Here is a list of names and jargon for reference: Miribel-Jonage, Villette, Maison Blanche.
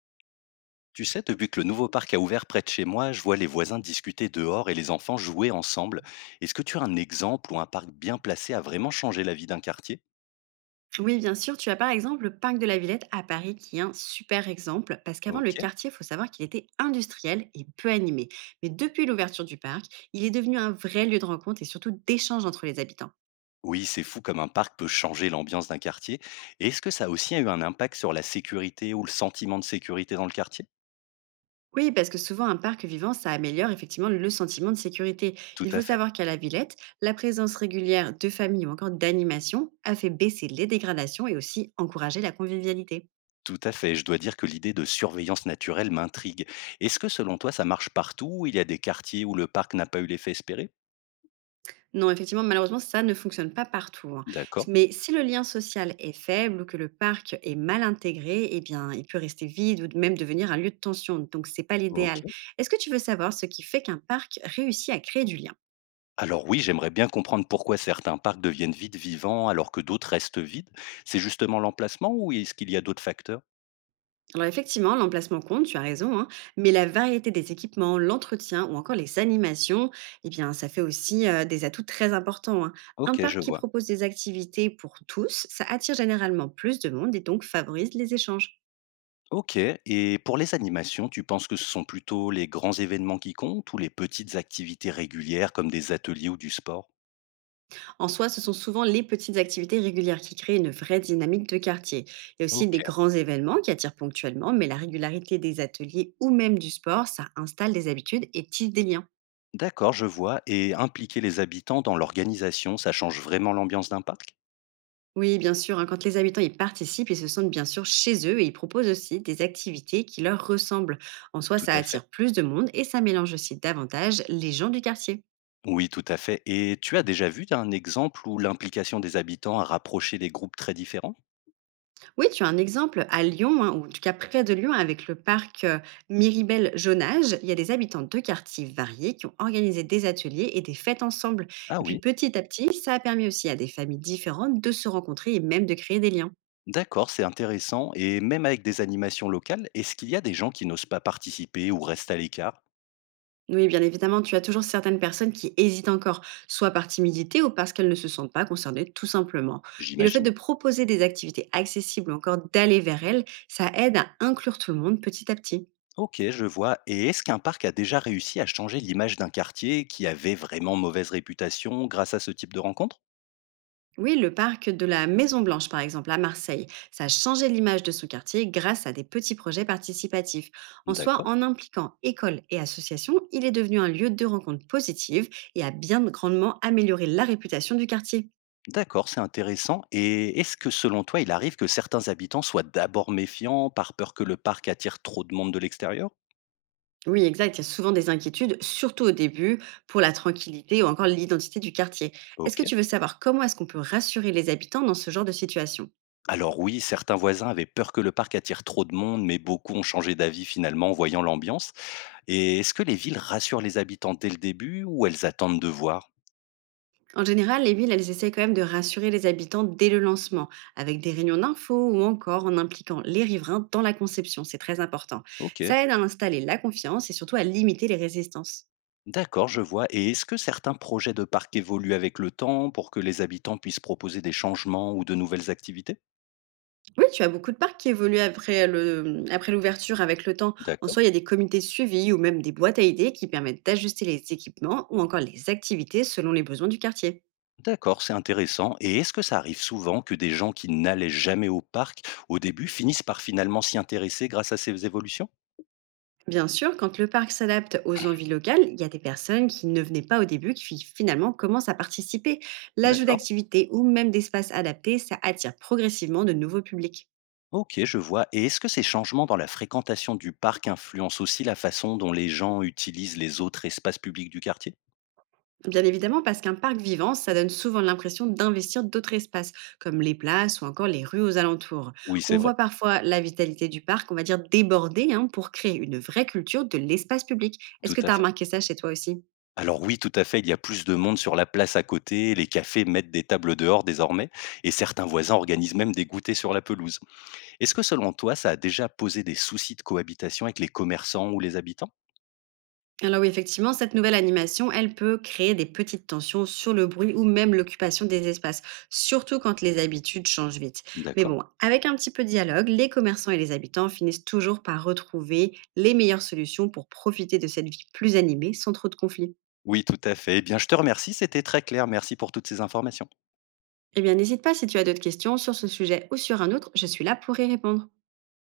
Tu sais, depuis que le nouveau parc a ouvert près de chez moi, je vois les voisins discuter dehors et les enfants jouer ensemble. Est-ce que tu as un exemple où un parc bien placé a vraiment changé la vie d'un quartier? Oui, bien sûr, tu as par exemple le parc de la Villette à Paris qui est un super exemple parce qu'avant le Ok. quartier, il faut savoir qu'il était industriel et peu animé. Mais depuis l'ouverture du parc, il est devenu un vrai lieu de rencontre et surtout d'échange entre les habitants. Oui, c'est fou comme un parc peut changer l'ambiance d'un quartier. Et est-ce que ça a aussi eu un impact sur la sécurité ou le sentiment de sécurité dans le quartier? Oui, parce que souvent un parc vivant, ça améliore effectivement le sentiment de sécurité. Tout Il faut à fait. savoir qu'à la Villette, la présence régulière de familles ou encore d'animations a fait baisser les dégradations et aussi encourager la convivialité. Tout à fait. Je dois dire que l'idée de surveillance naturelle m'intrigue. Est-ce que selon toi, ça marche partout ou il y a des quartiers où le parc n'a pas eu l'effet espéré? Non, effectivement, malheureusement, ça ne fonctionne pas partout, hein. D'accord. Mais si le lien social est faible ou que le parc est mal intégré, eh bien, il peut rester vide ou même devenir un lieu de tension. Donc, c'est pas Ok. l'idéal. Est-ce que tu veux savoir ce qui fait qu'un parc réussit à créer du lien? Alors oui, j'aimerais bien comprendre pourquoi certains parcs deviennent vite vivants alors que d'autres restent vides. C'est justement l'emplacement ou est-ce qu'il y a d'autres facteurs? Alors, effectivement, l'emplacement compte, tu as raison, hein, mais la variété des équipements, l'entretien ou encore les animations, eh bien, ça fait aussi des atouts très importants, hein. Un Ok, parc je qui vois. propose des activités pour tous, ça attire généralement plus de monde et donc favorise les échanges. Ok, et pour les animations, tu penses que ce sont plutôt les grands événements qui comptent ou les petites activités régulières comme des ateliers ou du sport? En soi, ce sont souvent les petites activités régulières qui créent une vraie dynamique de quartier. Il y a aussi Ok, des grands événements qui attirent ponctuellement, mais la régularité des ateliers ou même du sport, ça installe des habitudes et tisse des liens. d'accord, je vois. Et impliquer les habitants dans l'organisation, ça change vraiment l'ambiance d'un parc? Oui, bien sûr, hein, quand les habitants y participent, ils se sentent bien sûr chez eux et ils proposent aussi des activités qui leur ressemblent. En soi, Tout ça à fait. attire plus de monde et ça mélange aussi davantage les gens du quartier. Oui, tout à fait. Et tu as déjà vu un exemple où l'implication des habitants a rapproché des groupes très différents? Oui, tu as un exemple à Lyon, hein, ou en tout cas près de Lyon, avec le parc Miribel-Jonage. Il y a des habitants de quartiers variés qui ont organisé des ateliers et des fêtes ensemble. Ah Et puis oui, petit à petit, ça a permis aussi à des familles différentes de se rencontrer et même de créer des liens. d'accord, c'est intéressant. Et même avec des animations locales, est-ce qu'il y a des gens qui n'osent pas participer ou restent à l'écart? Oui, bien évidemment, tu as toujours certaines personnes qui hésitent encore, soit par timidité ou parce qu'elles ne se sentent pas concernées, tout simplement. Et le fait de J'imagine. proposer des activités accessibles ou encore d'aller vers elles, ça aide à inclure tout le monde petit à petit. Ok, je vois. Et est-ce qu'un parc a déjà réussi à changer l'image d'un quartier qui avait vraiment mauvaise réputation grâce à ce type de rencontre? Oui, le parc de la Maison Blanche, par exemple, à Marseille, ça a changé l'image de son quartier grâce à des petits projets participatifs. En soi, D'accord. en impliquant écoles et associations, il est devenu un lieu de rencontre positive et a bien grandement amélioré la réputation du quartier. D'accord, c'est intéressant. Et est-ce que selon toi, il arrive que certains habitants soient d'abord méfiants par peur que le parc attire trop de monde de l'extérieur? Oui, exact. Il y a souvent des inquiétudes, surtout au début, pour la tranquillité ou encore l'identité du quartier. Est-ce que Ok. tu veux savoir comment est-ce qu'on peut rassurer les habitants dans ce genre de situation? Alors oui, certains voisins avaient peur que le parc attire trop de monde, mais beaucoup ont changé d'avis finalement en voyant l'ambiance. Et est-ce que les villes rassurent les habitants dès le début ou elles attendent de voir? En général, les villes, elles essaient quand même de rassurer les habitants dès le lancement, avec des réunions d'infos ou encore en impliquant les riverains dans la conception. C'est très important. Ok, Ça aide à installer la confiance et surtout à limiter les résistances. d'accord, je vois. Et est-ce que certains projets de parc évoluent avec le temps pour que les habitants puissent proposer des changements ou de nouvelles activités? Oui, tu as beaucoup de parcs qui évoluent après l'ouverture avec le temps. En D'accord. soi, il y a des comités de suivi ou même des boîtes à idées qui permettent d'ajuster les équipements ou encore les activités selon les besoins du quartier. D'accord, c'est intéressant. Et est-ce que ça arrive souvent que des gens qui n'allaient jamais au parc au début finissent par finalement s'y intéresser grâce à ces évolutions? Bien sûr, quand le parc s'adapte aux envies locales, il y a des personnes qui ne venaient pas au début, qui finalement commencent à participer. L'ajout D'accord. d'activités ou même d'espaces adaptés, ça attire progressivement de nouveaux publics. Ok, je vois. Et est-ce que ces changements dans la fréquentation du parc influencent aussi la façon dont les gens utilisent les autres espaces publics du quartier? Bien évidemment, parce qu'un parc vivant, ça donne souvent l'impression d'investir d'autres espaces, comme les places ou encore les rues aux alentours. Oui, On c'est vrai, voit parfois la vitalité du parc, on va dire, déborder, hein, pour créer une vraie culture de l'espace public. Est-ce tout que tu à as fait. remarqué ça chez toi aussi? Alors oui, tout à fait, il y a plus de monde sur la place à côté, les cafés mettent des tables dehors désormais, et certains voisins organisent même des goûters sur la pelouse. Est-ce que selon toi, ça a déjà posé des soucis de cohabitation avec les commerçants ou les habitants? Alors oui, effectivement, cette nouvelle animation, elle peut créer des petites tensions sur le bruit ou même l'occupation des espaces, surtout quand les habitudes changent vite. Mais D'accord. bon, avec un petit peu de dialogue, les commerçants et les habitants finissent toujours par retrouver les meilleures solutions pour profiter de cette vie plus animée sans trop de conflits. Oui, tout à fait. Eh bien, je te remercie, c'était très clair. Merci pour toutes ces informations. Eh bien, n'hésite pas si tu as d'autres questions sur ce sujet ou sur un autre, je suis là pour y répondre.